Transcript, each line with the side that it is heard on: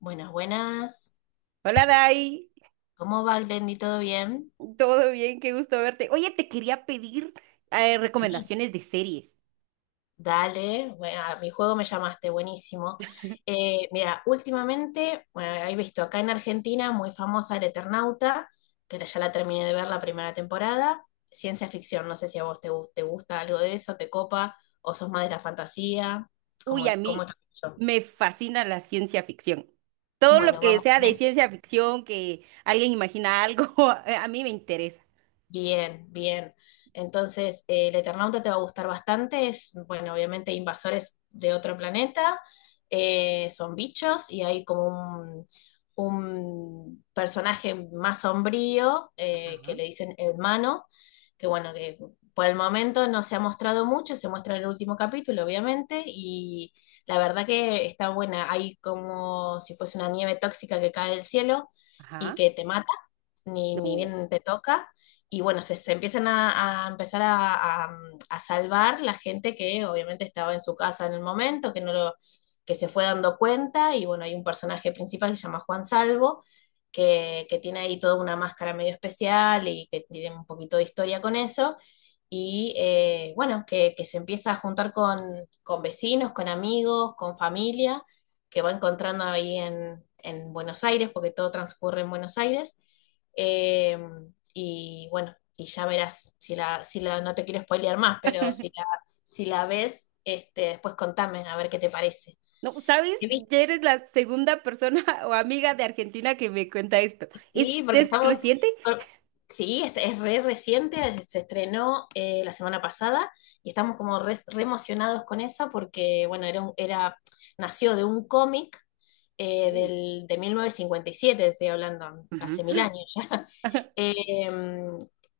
left: Buenas, buenas.
right: Hola Dai,
left: ¿Cómo va, Glendy? ¿Todo bien?
right: todo bien, qué gusto verte. Oye, te quería pedir
left: Sí,
right: recomendaciones de series.
left: dale. Bueno, a mi juego me llamaste, buenísimo. Mira, últimamente, bueno, he visto acá en Argentina muy famosa El Eternauta, que ya la terminé de ver la primera temporada. Ciencia ficción, no sé si a vos te gusta algo de eso, te copa, o sos más de la fantasía,
right: Uy, a
left: ¿cómo es
right: mí
left: eso?
right: me fascina la ciencia ficción. Todo lo
left: Bueno,
right: que
left: vamos
right: sea
left: con
right: de
left: eso.
right: ciencia ficción, que alguien imagina algo, a mí me interesa.
left: Bien, bien. Entonces, el Eternauta te va a gustar bastante. Es, bueno, obviamente invasores de otro planeta, son bichos y hay como un personaje más sombrío que
right: Ajá,
left: le dicen hermano, que bueno, que por el momento no se ha mostrado mucho, se muestra en el último capítulo, obviamente, y la verdad que está buena. Hay como si fuese una nieve tóxica que cae del cielo y
right: ajá.
left: que te mata, ni
right: No.
left: bien te toca y bueno, se empiezan a empezar a salvar la gente que obviamente estaba en su casa en el momento, que no lo, que se fue dando cuenta, y bueno, hay un personaje principal que se llama Juan Salvo, que tiene ahí toda una máscara medio especial y que tiene un poquito de historia con eso, y bueno, que se empieza a juntar con vecinos, con amigos, con familia, que va encontrando ahí en Buenos Aires, porque todo transcurre en Buenos Aires. Eh, y bueno, y ya verás, no te quiero spoilear más, pero si la ves, este, después contame a ver qué te parece.
right: No, ¿sabes? Ya eres la segunda persona o amiga de Argentina que me cuenta esto.
left: Sí, porque
right: Es
left: estamos...
right: reciente?
left: Sí, este es re reciente, se estrenó la semana pasada y estamos como re emocionados con eso porque, bueno, era nació de un cómic
right: Uy.
left: de 1957 estoy hablando, hace mil
right: Ujú.
left: años ya. Eh,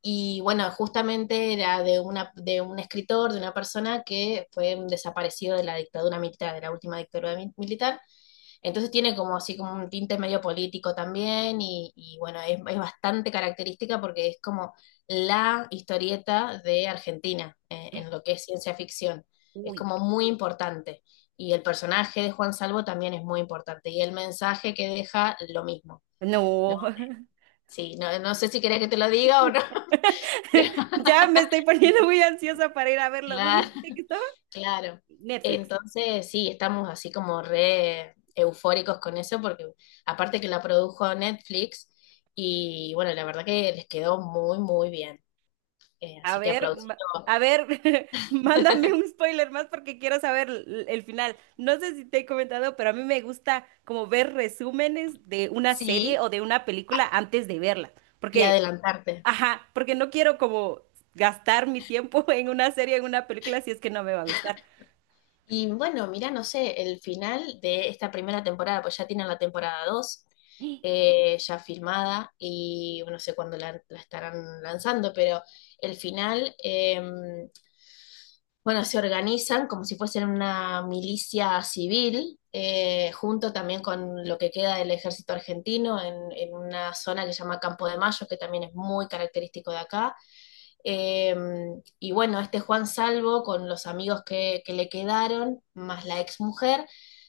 left: y bueno, justamente era de un escritor, de una persona que fue un desaparecido de la dictadura militar, de la última militar, entonces tiene como así como un tinte medio político también y bueno, es bastante característica porque es como la historieta de Argentina en lo que es ciencia ficción. Es
right: Uy.
left: como muy importante. Y el personaje de Juan Salvo también es muy importante. Y el mensaje que deja, lo mismo, ¿no?
right: No.
left: Sí, no, no sé si querés que te lo diga o no, pero
right: Ya me estoy poniendo muy ansiosa para ir a verlo. ¿Dónde
left: claro.
right: dijiste que estaba?
left: Claro.
right: Netflix.
left: Entonces, sí, estamos así como re eufóricos con eso, porque aparte que la produjo Netflix, y bueno, la verdad que les quedó muy, muy bien.
right: A
left: Así que
right: ver,
left: aplausito.
right: a ver, mándame un spoiler más porque quiero saber el final. No sé si te he comentado, pero a mí me gusta como ver resúmenes de una serie
left: Sí,
right: o de una película antes de verla.
left: y
right: Porque
left: adelantarte.
right: ajá, porque no quiero como gastar mi tiempo en una serie, en una película, si es que no me va a gustar.
left: Y bueno, mira, no sé, el final de esta primera temporada, pues ya tienen la temporada 2 ya filmada, y bueno, no sé cuándo la estarán lanzando, pero el final, bueno, se organizan como si fuesen una milicia civil, junto también con lo que queda del ejército argentino en una zona que se llama Campo de Mayo, que también es muy característico de acá. Eh, y bueno, este Juan Salvo, con los amigos que le quedaron, más la exmujer,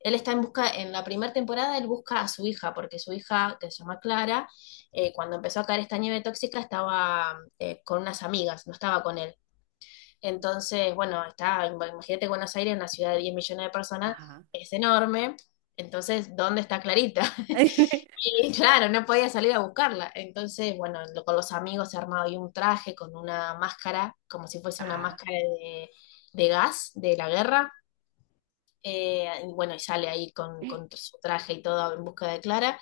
left: él está en busca, en la primera temporada él busca a su hija, porque su hija, que se llama Clara, cuando empezó a caer esta nieve tóxica estaba con unas amigas, no estaba con él. Entonces, bueno, está, imagínate Buenos Aires, una ciudad de 10 millones de personas,
right: Ajá.
left: es enorme. Entonces, ¿dónde está Clarita? Y claro, no podía salir a buscarla. Entonces, bueno, con los amigos se armaba ahí un traje con una máscara, como si fuese una
right: Ajá.
left: máscara de gas de la guerra. Y bueno, y sale ahí con su traje y todo en busca de Clara.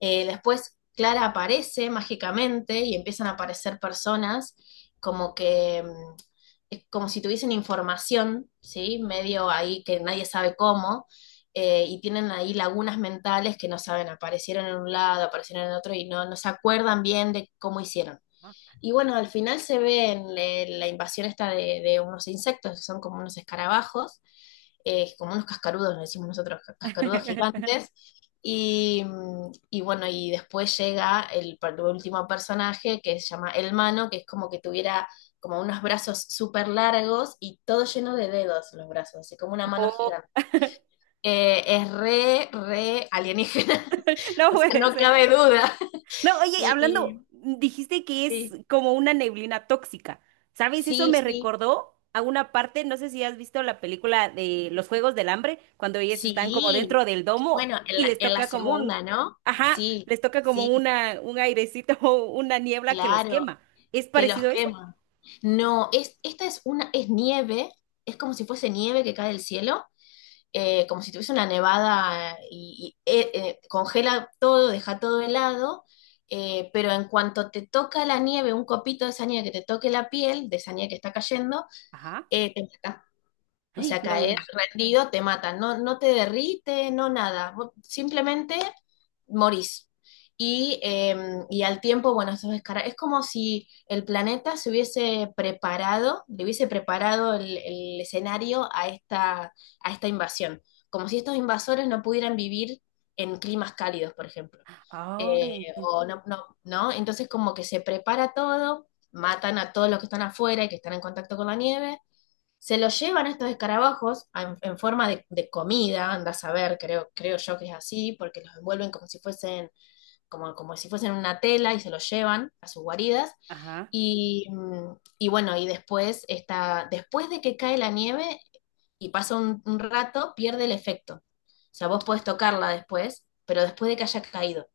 left: Después Clara aparece mágicamente y empiezan a aparecer personas como que es como si tuviesen información, ¿sí? Medio ahí que nadie sabe cómo, y tienen ahí lagunas mentales que no saben, aparecieron en un lado, aparecieron en otro y no, no se acuerdan bien de cómo hicieron.
right: Ah.
left: Y bueno, al final se ve en la invasión esta de unos insectos, que son como unos escarabajos, como unos cascarudos, le decimos nosotros, cascarudos gigantes. Y, y bueno, y después llega último personaje que se llama El Mano, que es como que tuviera como unos brazos súper largos y todo lleno de dedos los brazos, así como una mano
right: Oh,
left: gigante. Es re alienígena,
right: no
left: o sea,
right: puede
left: no
right: ser.
left: cabe duda.
right: No, oye,
left: Y,
right: hablando,
left: y-
right: dijiste que es como una neblina tóxica. ¿Sabes? Eso
left: sí,
right: me
left: sí.
right: recordó a una parte, no sé si has visto la película de Los Juegos del Hambre, cuando ellas están como
left: Sí,
right: dentro del domo
left: bueno,
right: y les
left: en la
right: toca como un,
left: segunda, ¿no?
right: ajá,
left: Sí,
right: les toca como
left: sí,
right: una, un airecito, una niebla que los
left: claro,
right: quema. ¿Es
left: que los
right: parecido a eso?
left: queman. No, esta es una, es nieve, es como si fuese nieve que cae del cielo, como si tuviese una nevada congela todo, deja todo helado, pero en cuanto te toca la nieve, un copito de esa nieve que te toque la piel, de esa nieve que está cayendo,
right: Ajá.
left: te o
right: ¡Ay!
left: sea, caes
right: No.
left: rendido, te matan, no, no te derrite, no nada, vos simplemente morís. Y, eh, y al tiempo, bueno, eso es, es como si el planeta se hubiese preparado, le hubiese preparado el escenario a esta invasión, como si estos invasores no pudieran vivir en climas cálidos, por ejemplo.
right: Ay,
left: Eh,
right: entiendo.
left: o no, no, ¿no? Entonces como que se prepara todo, matan a todos los que están afuera y que están en contacto con la nieve se los llevan estos escarabajos en forma de comida, anda a saber, creo, creo yo que es así, porque los envuelven como si fuesen, como, como si fuesen una tela y se los llevan a sus guaridas.
right: Ajá.
left: Y, y bueno, y después está, después de que cae la nieve y pasa un rato, pierde el efecto. O sea, vos podés tocarla después, pero después de que haya caído.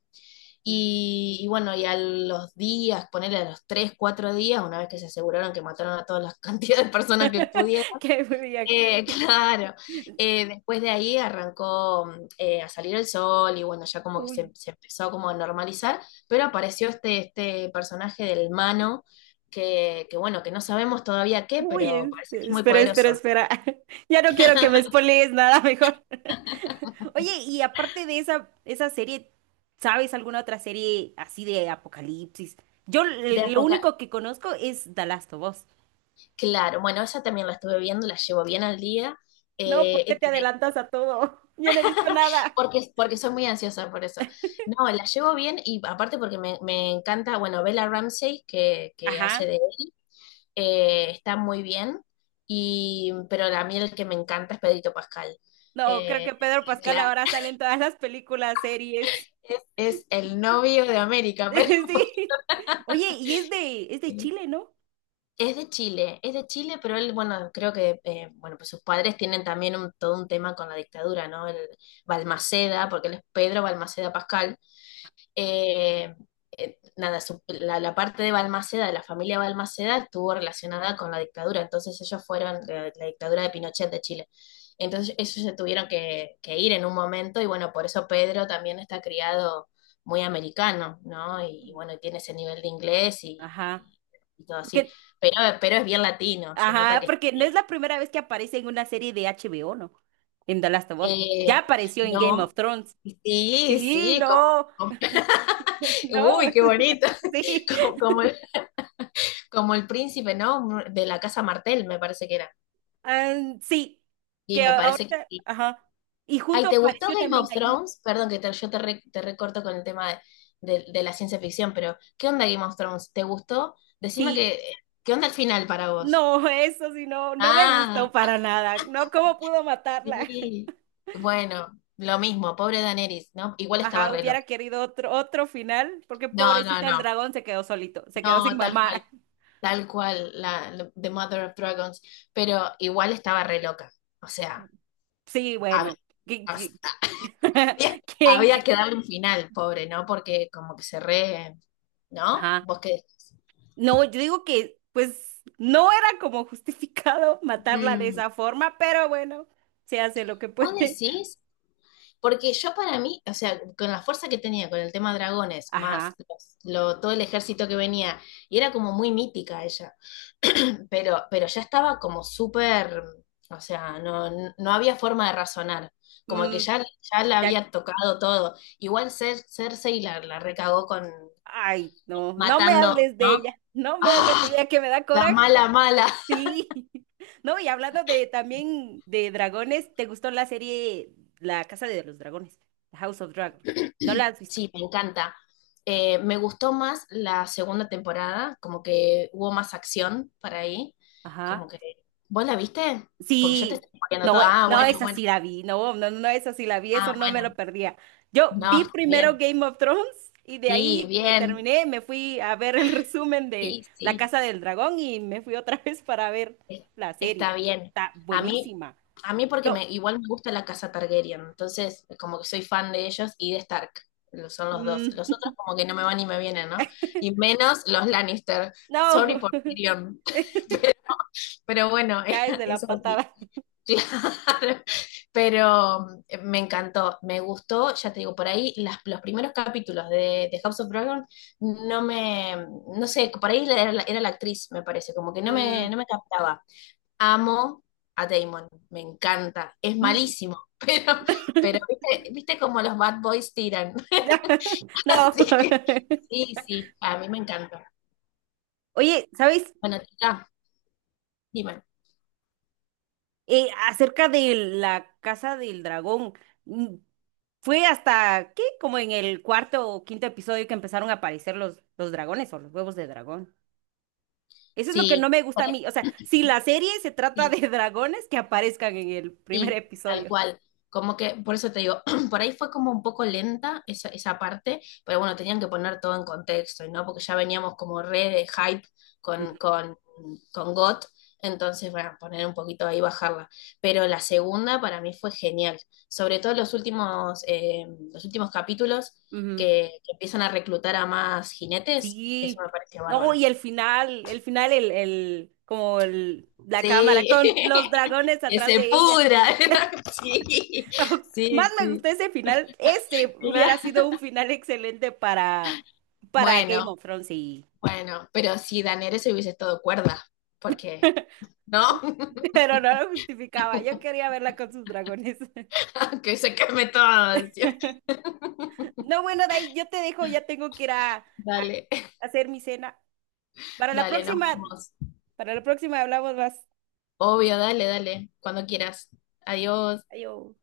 right: Mm.
left: Y bueno, y a los días, ponerle a los tres, cuatro días, una vez que se aseguraron que mataron a todas las cantidades de personas que pudieron,
right: Qué muy bien.
left: claro. Después de ahí arrancó a salir el sol y bueno, ya como que
right: Uy,
left: se empezó como a normalizar, pero apareció este, este personaje del Mano, que bueno, que no sabemos todavía qué,
right: uy,
left: pero parece que es
right: este,
left: muy
right: espera, espera,
left: poderoso.
right: espera. Ya no quiero que me spoilees nada mejor. Oye, y aparte de esa, esa serie, ¿sabes alguna otra serie así de apocalipsis? Yo
left: De
right: lo
left: época,
right: único que conozco es The Last of Us.
left: claro, bueno, esa también la estuve viendo, la llevo bien al día,
right: No,
left: eh,
right: ¿por
left: eh,
right: qué te
left: eh,
right: adelantas a todo? Yo no he visto nada.
left: porque, porque soy muy ansiosa por eso. No, la llevo bien y aparte porque me encanta, bueno, Bella Ramsey, que hace
right: Ajá.
left: de él, está muy bien, y, pero la mí el que me encanta es Pedrito Pascal.
right: No, creo
left: Eh,
right: que Pedro Pascal
left: claro,
right: ahora sale en todas las películas, series.
left: es el novio de América, pero
right: Sí. Oye, y es de
left: sí.
right: Chile, ¿no?
left: Es de Chile, es de Chile, pero él, bueno, creo que bueno, pues sus padres tienen también todo un tema con la dictadura, ¿no? El Balmaceda, porque él es Pedro Balmaceda Pascal. Eh, Nada, la parte de Balmaceda, de la familia Balmaceda, estuvo relacionada con la dictadura, entonces ellos fueron de la dictadura de Pinochet de Chile. Entonces ellos se tuvieron que ir en un momento y bueno, por eso Pedro también está criado muy americano, ¿no? Y bueno, tiene ese nivel de inglés
right: Ajá.
left: y todo así,
right: Porque,
left: pero es bien latino, se nota
right: ajá,
left: que es
right: porque no es la
left: latino.
right: primera vez que aparece en una serie de HBO, ¿no? En The Last of Us. Ya
left: Eh,
right: apareció en Game of
left: no,
right: Thrones.
left: sí,
right: Sí,
left: sí,
right: no,
left: como- uy,
right: no.
left: qué bonito,
right: Sí.
left: como, como Como el príncipe, ¿no? De la casa Martel, me parece que era.
right: Am, sí.
left: Y
right: Que
left: me parece que
right: ahorita,
left: sí.
right: ajá. Y
left: Ay,
right: junto
left: ¿te gustó
right: apareció
left: Game
right: también
left: of
right: allí.
left: Thrones? Perdón que yo te recorto con el tema de la ciencia ficción, pero ¿qué onda Game of Thrones? ¿Te gustó? Decime
right: Sí.
left: que, ¿qué onda el final para vos?
right: No, eso sí, no, no me
left: Ah,
right: gustó para nada. No, ¿cómo pudo matarla?
left: sí. Bueno, lo mismo, pobre Daenerys, ¿no? Igual estaba
right: Ajá,
left: re
right: hubiera
left: loca.
right: querido otro, otro final, porque
left: No, no,
right: pobrecita el
left: no.
right: dragón se quedó solito, se quedó sin
left: No,
right: mamá.
left: tal cual, The Mother of Dragons. Pero igual estaba re loca. O sea,
right: Sí,
left: a,
right: bueno. ¿qui- qui-
left: había,
right: ¿Quién?
left: había que darle un final, pobre, ¿no? Porque como que se re, ¿no?
right: Ajá.
left: Vos que
right: No, yo digo que, pues, no era como justificado matarla de
left: Mm,
right: esa forma, pero bueno, se hace lo que
left: vos
right: puede.
left: decís, porque yo para mí, o sea, con la fuerza que tenía con el tema dragones,
right: Ajá.
left: más todo el ejército que venía, y era como muy mítica ella, pero ya estaba como súper, o sea, no, no había forma de razonar. Como que
right: Mm,
left: ya, ya la
right: ya,
left: había tocado todo. Igual Cersei la recagó con
right: ay, no, no me
left: matando,
right: hables de
left: ¿no?
right: ella, no me hables de
left: ¡Ah!
right: ella que me da
left: La
right: coraje.
left: mala, mala.
right: Sí. No, y hablando de también de dragones, ¿te gustó la serie La Casa de los Dragones? The House of Dragon. ¿No la has visto?
left: Sí, me encanta. Me gustó más la segunda temporada, como que hubo más acción para ahí, como
right: Ajá.
left: que... ¿Vos la viste? Porque yo te
right: Sí.
left: estoy poniendo todo.
right: No,
left: Ah,
right: no,
left: bueno,
right: esa
left: bueno,
right: sí la vi. No, no, no, esa sí la vi. Eso
left: ah,
right: no me
left: bueno.
right: lo perdía. Yo
left: No,
right: vi
left: está
right: primero
left: bien.
right: Game of Thrones y de
left: Sí,
right: ahí me
left: bien.
right: terminé, me fui a ver el resumen de
left: Sí,
right: La
left: sí,
right: Casa del Dragón y me fui otra vez para ver
left: es-
right: la serie.
left: está bien.
right: Está
left: A mí,
right: buenísima.
left: a mí porque
right: No,
left: me, igual me gusta la casa Targaryen, entonces como que soy fan de ellos y de Stark. Son los
right: mm,
left: dos. Los otros como que no me van ni me vienen, ¿no? Y menos los Lannister. Sorry
right: no,
left: por Tyrion.
right: me
left: Pero bueno,
right: caes de la
left: eso sí,
right: patada.
left: claro. Pero me encantó, me gustó, ya te digo, por ahí los primeros capítulos de House of Dragon no me, no sé, por ahí era, era la actriz, me parece, como que no me,
right: Mm,
left: no me captaba. Amo a Damon, me encanta, es
right: mm,
left: malísimo, pero viste, viste como los bad boys tiran.
right: no.
left: Así que sí, sí, a mí me encanta.
right: Oye, ¿sabes?
left: Bueno, chica, dime,
right: Acerca de la casa del dragón, mm, fue hasta, ¿qué? Como en el cuarto o quinto episodio que empezaron a aparecer los dragones o los huevos de dragón. Eso es lo que no
left: sí,
right: me gusta a
left: por ahí,
right: mí. O sea, si la serie se trata
left: sí.
right: de dragones, que aparezcan en el primer
left: Sí, tal
right: episodio.
left: cual. Como que, por eso te digo, por ahí fue como un poco lenta esa, esa parte, pero bueno, tenían que poner todo en contexto, ¿no? Porque ya veníamos como re de hype
right: Ujú,
left: con, con, con GOT, entonces, bueno, poner un poquito ahí, bajarla. Pero la segunda para mí fue genial, sobre todo los últimos capítulos
right: ujú.
left: que empiezan a reclutar a más jinetes, eso
right: Sí.
left: me parece
right: No,
left: bárbaro.
right: y el final, el final, el, como el, la cámara
left: Sí,
right: con los dragones
left: que
right: atrás
left: se
right: de ella.
left: pudra. Sí,
right: Más
left: sí,
right: me
left: sí.
right: gustó ese final. Ese hubiera
left: Claro.
right: sido un final excelente para Game
left: Bueno,
right: of Thrones, sí.
left: bueno, pero si Daenerys hubiese estado cuerda, porque, ¿no?
right: Pero no lo justificaba. Yo quería verla con sus dragones.
left: Que se queme todo, decía.
right: No, bueno, de yo te dejo, ya tengo que ir a
left: Dale,
right: hacer mi cena. Para la
left: dale, nos
right: próxima,
left: vemos.
right: para la próxima hablamos más.
left: Obvio, dale, dale, cuando quieras. Adiós.
right: Adiós.